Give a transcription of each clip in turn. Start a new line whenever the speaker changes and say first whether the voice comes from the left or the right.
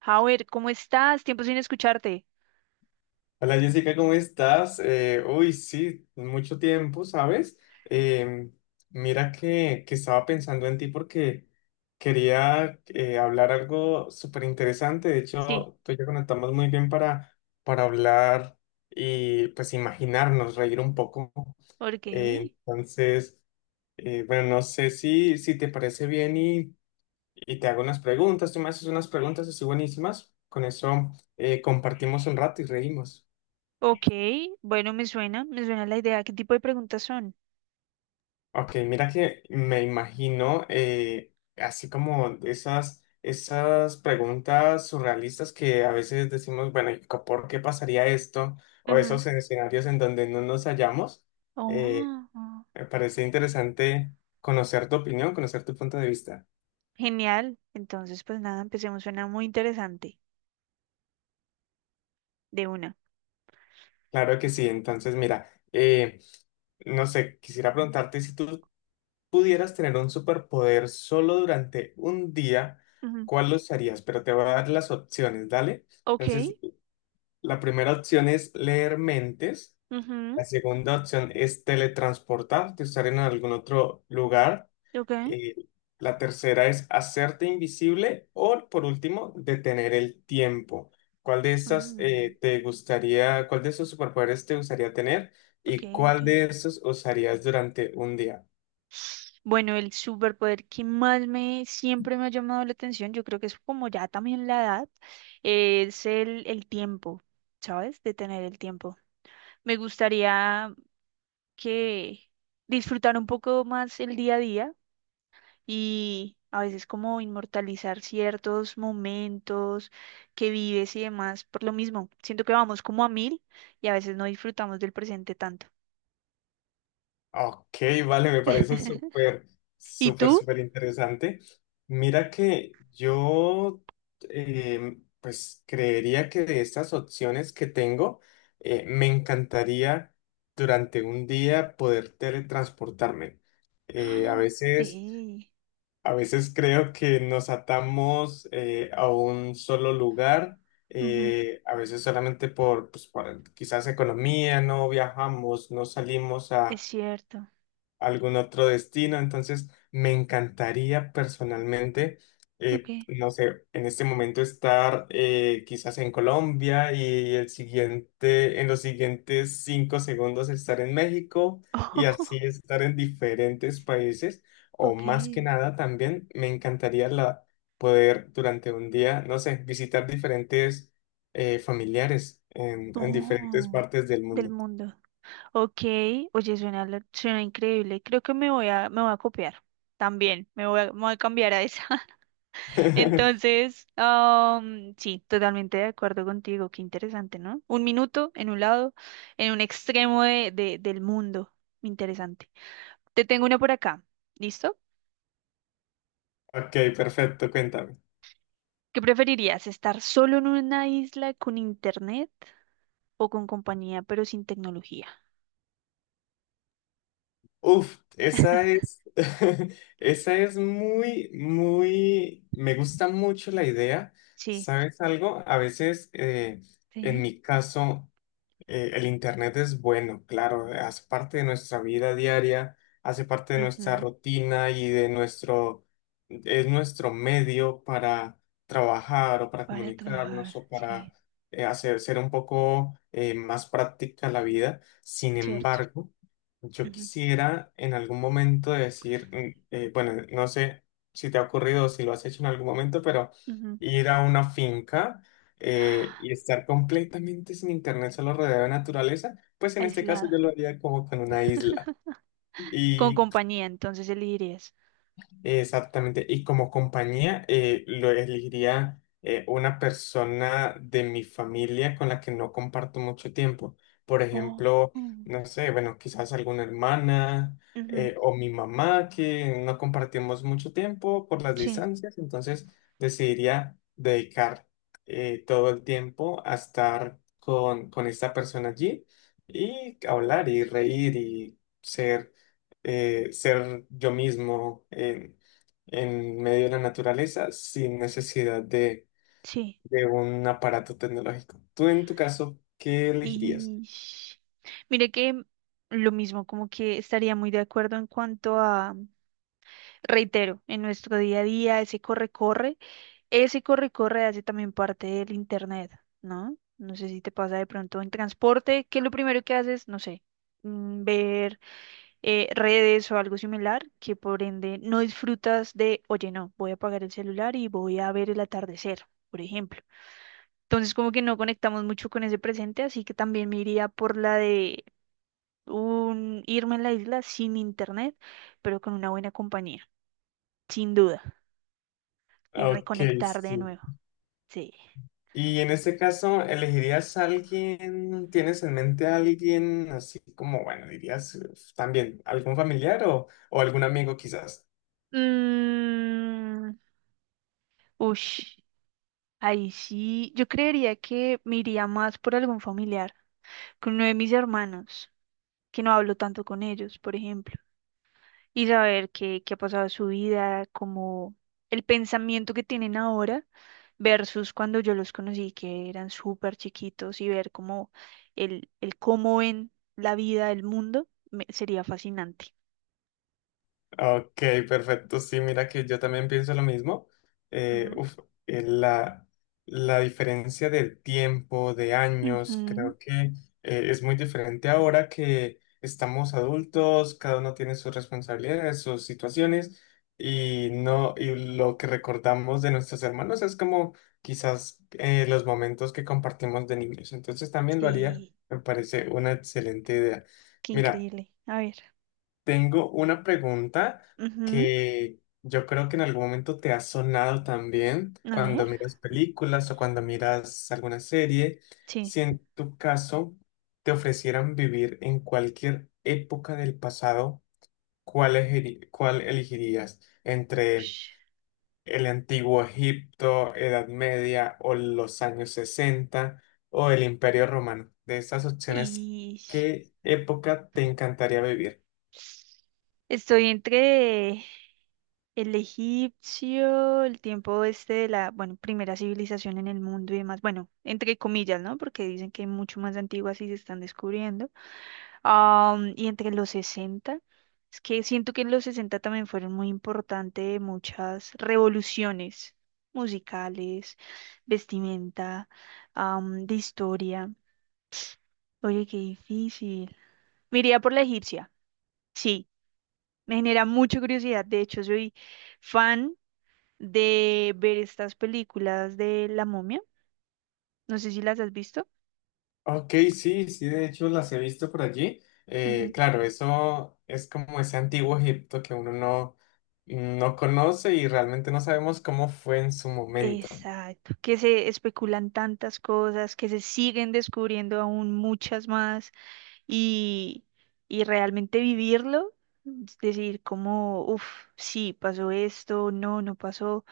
right: Howard, ¿cómo estás? Tiempo sin escucharte.
left: Hola Jessica, ¿cómo estás? Uy, sí, mucho tiempo, ¿sabes? Em, mira que estaba pensando en ti porque quería hablar algo súper interesante. De
right: Sí,
left: hecho, tú y yo conectamos muy bien para hablar y pues imaginarnos, reír un poco.
right: ok.
left: Eh, entonces, bueno, no sé si te parece bien y te hago unas preguntas. Tú me haces unas preguntas así buenísimas. Con eso compartimos un rato y reímos.
right: Ok, bueno, me suena la idea. ¿Qué tipo de preguntas son?
left: Ok, mira que me imagino así como esas preguntas surrealistas que a veces decimos, bueno, ¿y por qué pasaría esto? O
right: Ujú.
left: esos escenarios en donde no nos hallamos. Eh,
right: Oh, oh,
left: me parece interesante conocer tu opinión, conocer tu punto de vista.
right: genial. Entonces, pues nada, empecemos. Suena muy interesante. De una.
left: Claro que sí, entonces mira, no sé, quisiera preguntarte si tú pudieras tener un superpoder solo durante un día,
right: Ujú.
left: ¿cuál lo usarías? Pero te voy a dar las opciones, ¿dale?
right: Ok,
left: Entonces, la primera opción es leer mentes, la
right: ujú,
left: segunda opción es teletransportarte, estar en algún otro lugar,
right: ok.
left: eh, la tercera es hacerte invisible o por último detener el tiempo. ¿Cuál de estas
right: mm,
left: te gustaría, cuál de esos superpoderes te gustaría tener
right: ok,
left: y cuál
right: ok.
left: de esos usarías durante un día?
right: Bueno, el superpoder que más me siempre me ha llamado la atención, yo creo que es como ya también la edad, es el tiempo, ¿sabes? Detener el tiempo. Me gustaría que disfrutar un poco más el día a día y a veces como inmortalizar ciertos momentos que vives y demás por lo mismo. Siento que vamos como a mil y a veces no disfrutamos del presente tanto.
left: Ok, vale, me parece
right: ¿Y tú?
left: súper interesante. Mira que yo, pues creería que de estas opciones que tengo, me encantaría durante un día poder teletransportarme. Eh, a
right: Ah,
left: veces,
right: ey,
left: a veces creo que nos atamos a un solo lugar,
right: ujú,
left: a veces solamente por, pues, por quizás economía, no viajamos, no salimos
right: es cierto.
left: algún otro destino. Entonces, me encantaría personalmente,
right: Ok.
left: no sé, en este momento estar quizás en Colombia y el siguiente, en los siguientes cinco segundos estar en México y así estar en diferentes países. O
right: Ok.
left: más que nada, también me encantaría poder durante un día, no sé, visitar diferentes familiares en diferentes
right: Oh,
left: partes del
right: del
left: mundo.
right: mundo. Ok, oye, suena, suena increíble. Creo que me voy a copiar también. Me voy a cambiar a esa. Entonces, sí, totalmente de acuerdo contigo. Qué interesante, ¿no? Un minuto en un lado, en un extremo del mundo. Interesante. Te tengo una por acá. ¿Listo?
left: Ok, perfecto, cuéntame.
right: ¿Qué preferirías? ¿Estar solo en una isla con internet o con compañía, pero sin tecnología?
left: Uf, esa es, esa es muy, me gusta mucho la idea.
right: Sí.
left: ¿Sabes algo? A veces, en
right: Sí.
left: mi caso, el Internet es bueno, claro, hace parte de nuestra vida diaria, hace parte de nuestra
right: Ujú.
left: rutina y de nuestro, es nuestro medio para trabajar o para
right: Para
left: comunicarnos
right: trabajar,
left: o para
right: sí.
left: hacer ser un poco más práctica la vida. Sin
right: Cierto.
left: embargo, yo
right: Ujú,
left: quisiera en algún momento decir, bueno, no sé si te ha ocurrido o si lo has hecho en algún momento, pero
right: ujú.
left: ir a una finca y estar completamente sin internet solo rodeado de naturaleza, pues en este caso
right: Aislado.
left: yo lo haría como con una isla.
right: Con
left: Y
right: compañía, entonces elegirías.
left: Exactamente. Y como compañía, lo elegiría una persona de mi familia con la que no comparto mucho tiempo. Por
right: Oh.
left: ejemplo,
right: mm,
left: no sé, bueno, quizás alguna hermana
right: ujú,
left: o mi mamá que no compartimos mucho tiempo por las
right: sí,
left: distancias. Entonces, decidiría dedicar todo el tiempo a estar con esta persona allí y hablar y reír y ser ser yo mismo en medio de la naturaleza sin necesidad
right: sí.
left: de un aparato tecnológico. Tú en tu caso, ¿qué elegirías?
right: Y Mire que lo mismo, como que estaría muy de acuerdo en cuanto a, reitero, en nuestro día a día, ese corre-corre hace también parte del internet, ¿no? No sé si te pasa de pronto en transporte, que lo primero que haces, no sé, ver redes o algo similar, que por ende no disfrutas de, oye, no, voy a apagar el celular y voy a ver el atardecer, por ejemplo. Entonces, como que no conectamos mucho con ese presente, así que también me iría por la de un irme a la isla sin internet, pero con una buena compañía, sin duda, y
left: Ok,
right: reconectar de
left: sí.
right: nuevo. Sí.
left: Y en este caso, ¿elegirías a alguien? ¿Tienes en mente a alguien así como, bueno, dirías también algún familiar o algún amigo quizás?
right: Mm, ush, ahí sí, yo creería que me iría más por algún familiar, con uno de mis hermanos, que no hablo tanto con ellos, por ejemplo, y saber qué ha pasado en su vida, como el pensamiento que tienen ahora versus cuando yo los conocí, que eran súper chiquitos, y ver cómo el cómo ven la vida, el mundo, sería fascinante.
left: Ok, perfecto. Sí, mira que yo también pienso lo mismo. Eh,
right: Ujú.
left: uf, eh, la, la diferencia de tiempo, de años,
right: Ujú.
left: creo que es muy diferente ahora que estamos adultos, cada uno tiene sus responsabilidades, sus situaciones, y no, y lo que recordamos de nuestros hermanos es como quizás los momentos que compartimos de niños. Entonces también lo haría,
right: Sí,
left: me parece una excelente idea.
right: qué
left: Mira.
right: increíble. A ver.
left: Tengo una pregunta
right: Ujú.
left: que yo creo que en algún momento te ha sonado también
right: A ver.
left: cuando miras películas o cuando miras alguna serie.
right: Sí.
left: Si en tu caso te ofrecieran vivir en cualquier época del pasado, ¿cuál cuál elegirías? ¿Entre
right: Ush.
left: el antiguo Egipto, Edad Media o los años 60 o el Imperio Romano? De esas opciones,
right: Y
left: ¿qué época te encantaría vivir?
right: Estoy entre el egipcio, el tiempo este de la, bueno, primera civilización en el mundo y demás. Bueno, entre comillas, ¿no? Porque dicen que hay mucho más antiguas y se están descubriendo. Y entre los sesenta. Es que siento que en los 60 también fueron muy importantes muchas revoluciones musicales, vestimenta, de historia. Oye, qué difícil. Me iría por la egipcia. Sí. Me genera mucha curiosidad. De hecho, soy fan de ver estas películas de La Momia. No sé si las has visto.
left: Ok, sí, sí, de hecho las he visto por allí.
right: Ujú.
left: Claro, eso es como ese antiguo Egipto que uno no, no conoce y realmente no sabemos cómo fue en su momento.
right: Exacto. Que se especulan tantas cosas, que se siguen descubriendo aún muchas más y, y realmente vivirlo. Es decir como, uff, sí, pasó esto, no, no pasó.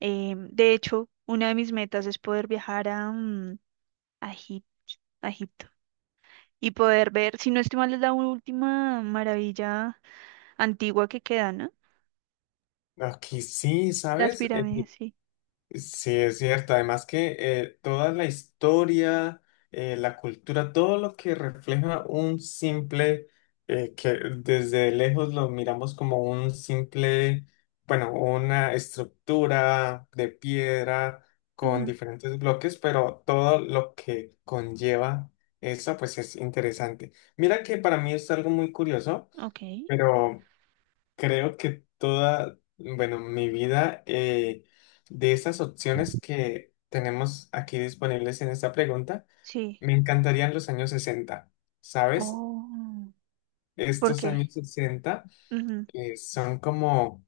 right: De hecho, una de mis metas es poder viajar a, a Egip- a Egipto, y poder ver, si no estoy mal, es la última maravilla antigua que queda, ¿no?
left: Aquí sí,
right: Las
left: ¿sabes?
right: pirámides, sí.
left: Sí, es cierto. Además que toda la historia, la cultura, todo lo que refleja un simple, que desde lejos lo miramos como un simple, bueno, una estructura de piedra con
right: Ujú.
left: diferentes bloques, pero todo lo que conlleva eso, pues es interesante. Mira que para mí es algo muy curioso,
right: Ok,
left: pero creo que toda, bueno, mi vida, de esas opciones que tenemos aquí disponibles en esta pregunta,
right: sí.
left: me encantarían los años sesenta, ¿sabes?
right: Oh, ¿por
left: Estos
right: qué?
left: años 60
right: Ujú,
left: son como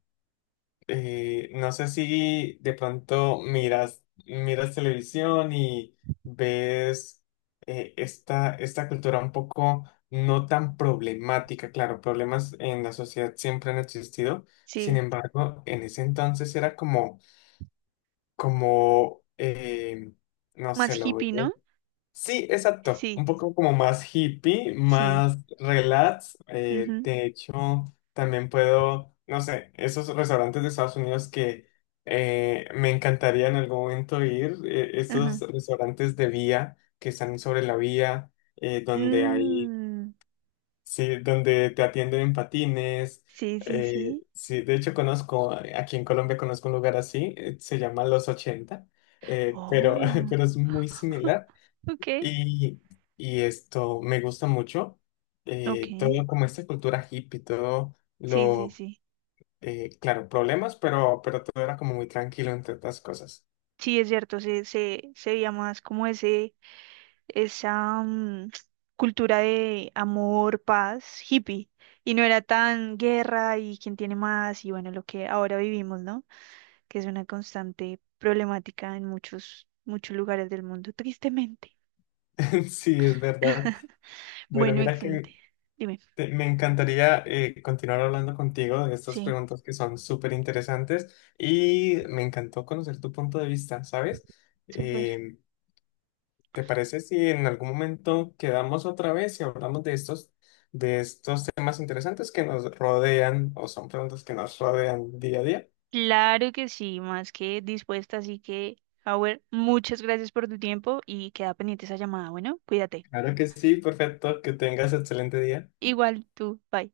left: no sé si de pronto miras televisión y ves esta cultura un poco no tan problemática. Claro, problemas en la sociedad siempre han existido. Sin
right: sí,
left: embargo, en ese entonces era como, como eh, no
right: más
left: sé, lo
right: hippie,
left: veo.
right: ¿no?
left: Sí, exacto. Un
right: Sí,
left: poco como más hippie,
right: sí,
left: más relax.
right: ujú,
left: De hecho, también puedo, no sé, esos restaurantes de Estados Unidos que me encantaría en algún momento ir, esos
right: ajá.
left: restaurantes de vía que están sobre la vía, donde hay,
right: Mm,
left: sí, donde te atienden en patines.
right: sí, sí,
left: Eh,
right: sí.
left: sí, de hecho conozco, aquí en Colombia conozco un lugar así, se llama Los Ochenta, pero
right: Oh,
left: pero es muy similar.
right: ok,
left: Y, y esto me gusta mucho,
right: ok.
left: todo como esta cultura hippie, todo
right: Sí, sí,
left: lo,
right: sí.
left: claro, problemas, pero todo era como muy tranquilo entre otras cosas.
right: Sí, es cierto, se veía más como ese, esa cultura de amor, paz, hippie, y no era tan guerra y quién tiene más, y bueno, lo que ahora vivimos, ¿no? Que es una constante problemática en muchos, muchos lugares del mundo, tristemente.
left: Sí, es verdad. Bueno,
right: Bueno,
left: mira
right: excelente.
left: que
right: Dime.
left: me encantaría continuar hablando contigo de estas
right: Sí,
left: preguntas que son súper interesantes y me encantó conocer tu punto de vista, ¿sabes?
right: súper.
left: Eh, ¿Te parece si en algún momento quedamos otra vez y hablamos de estos temas interesantes que nos rodean o son preguntas que nos rodean día a día?
right: Claro que sí, más que dispuesta, así que, Howard, muchas gracias por tu tiempo y queda pendiente esa llamada. Bueno, cuídate.
left: Claro que sí, perfecto, que tengas excelente día.
right: Igual tú, bye.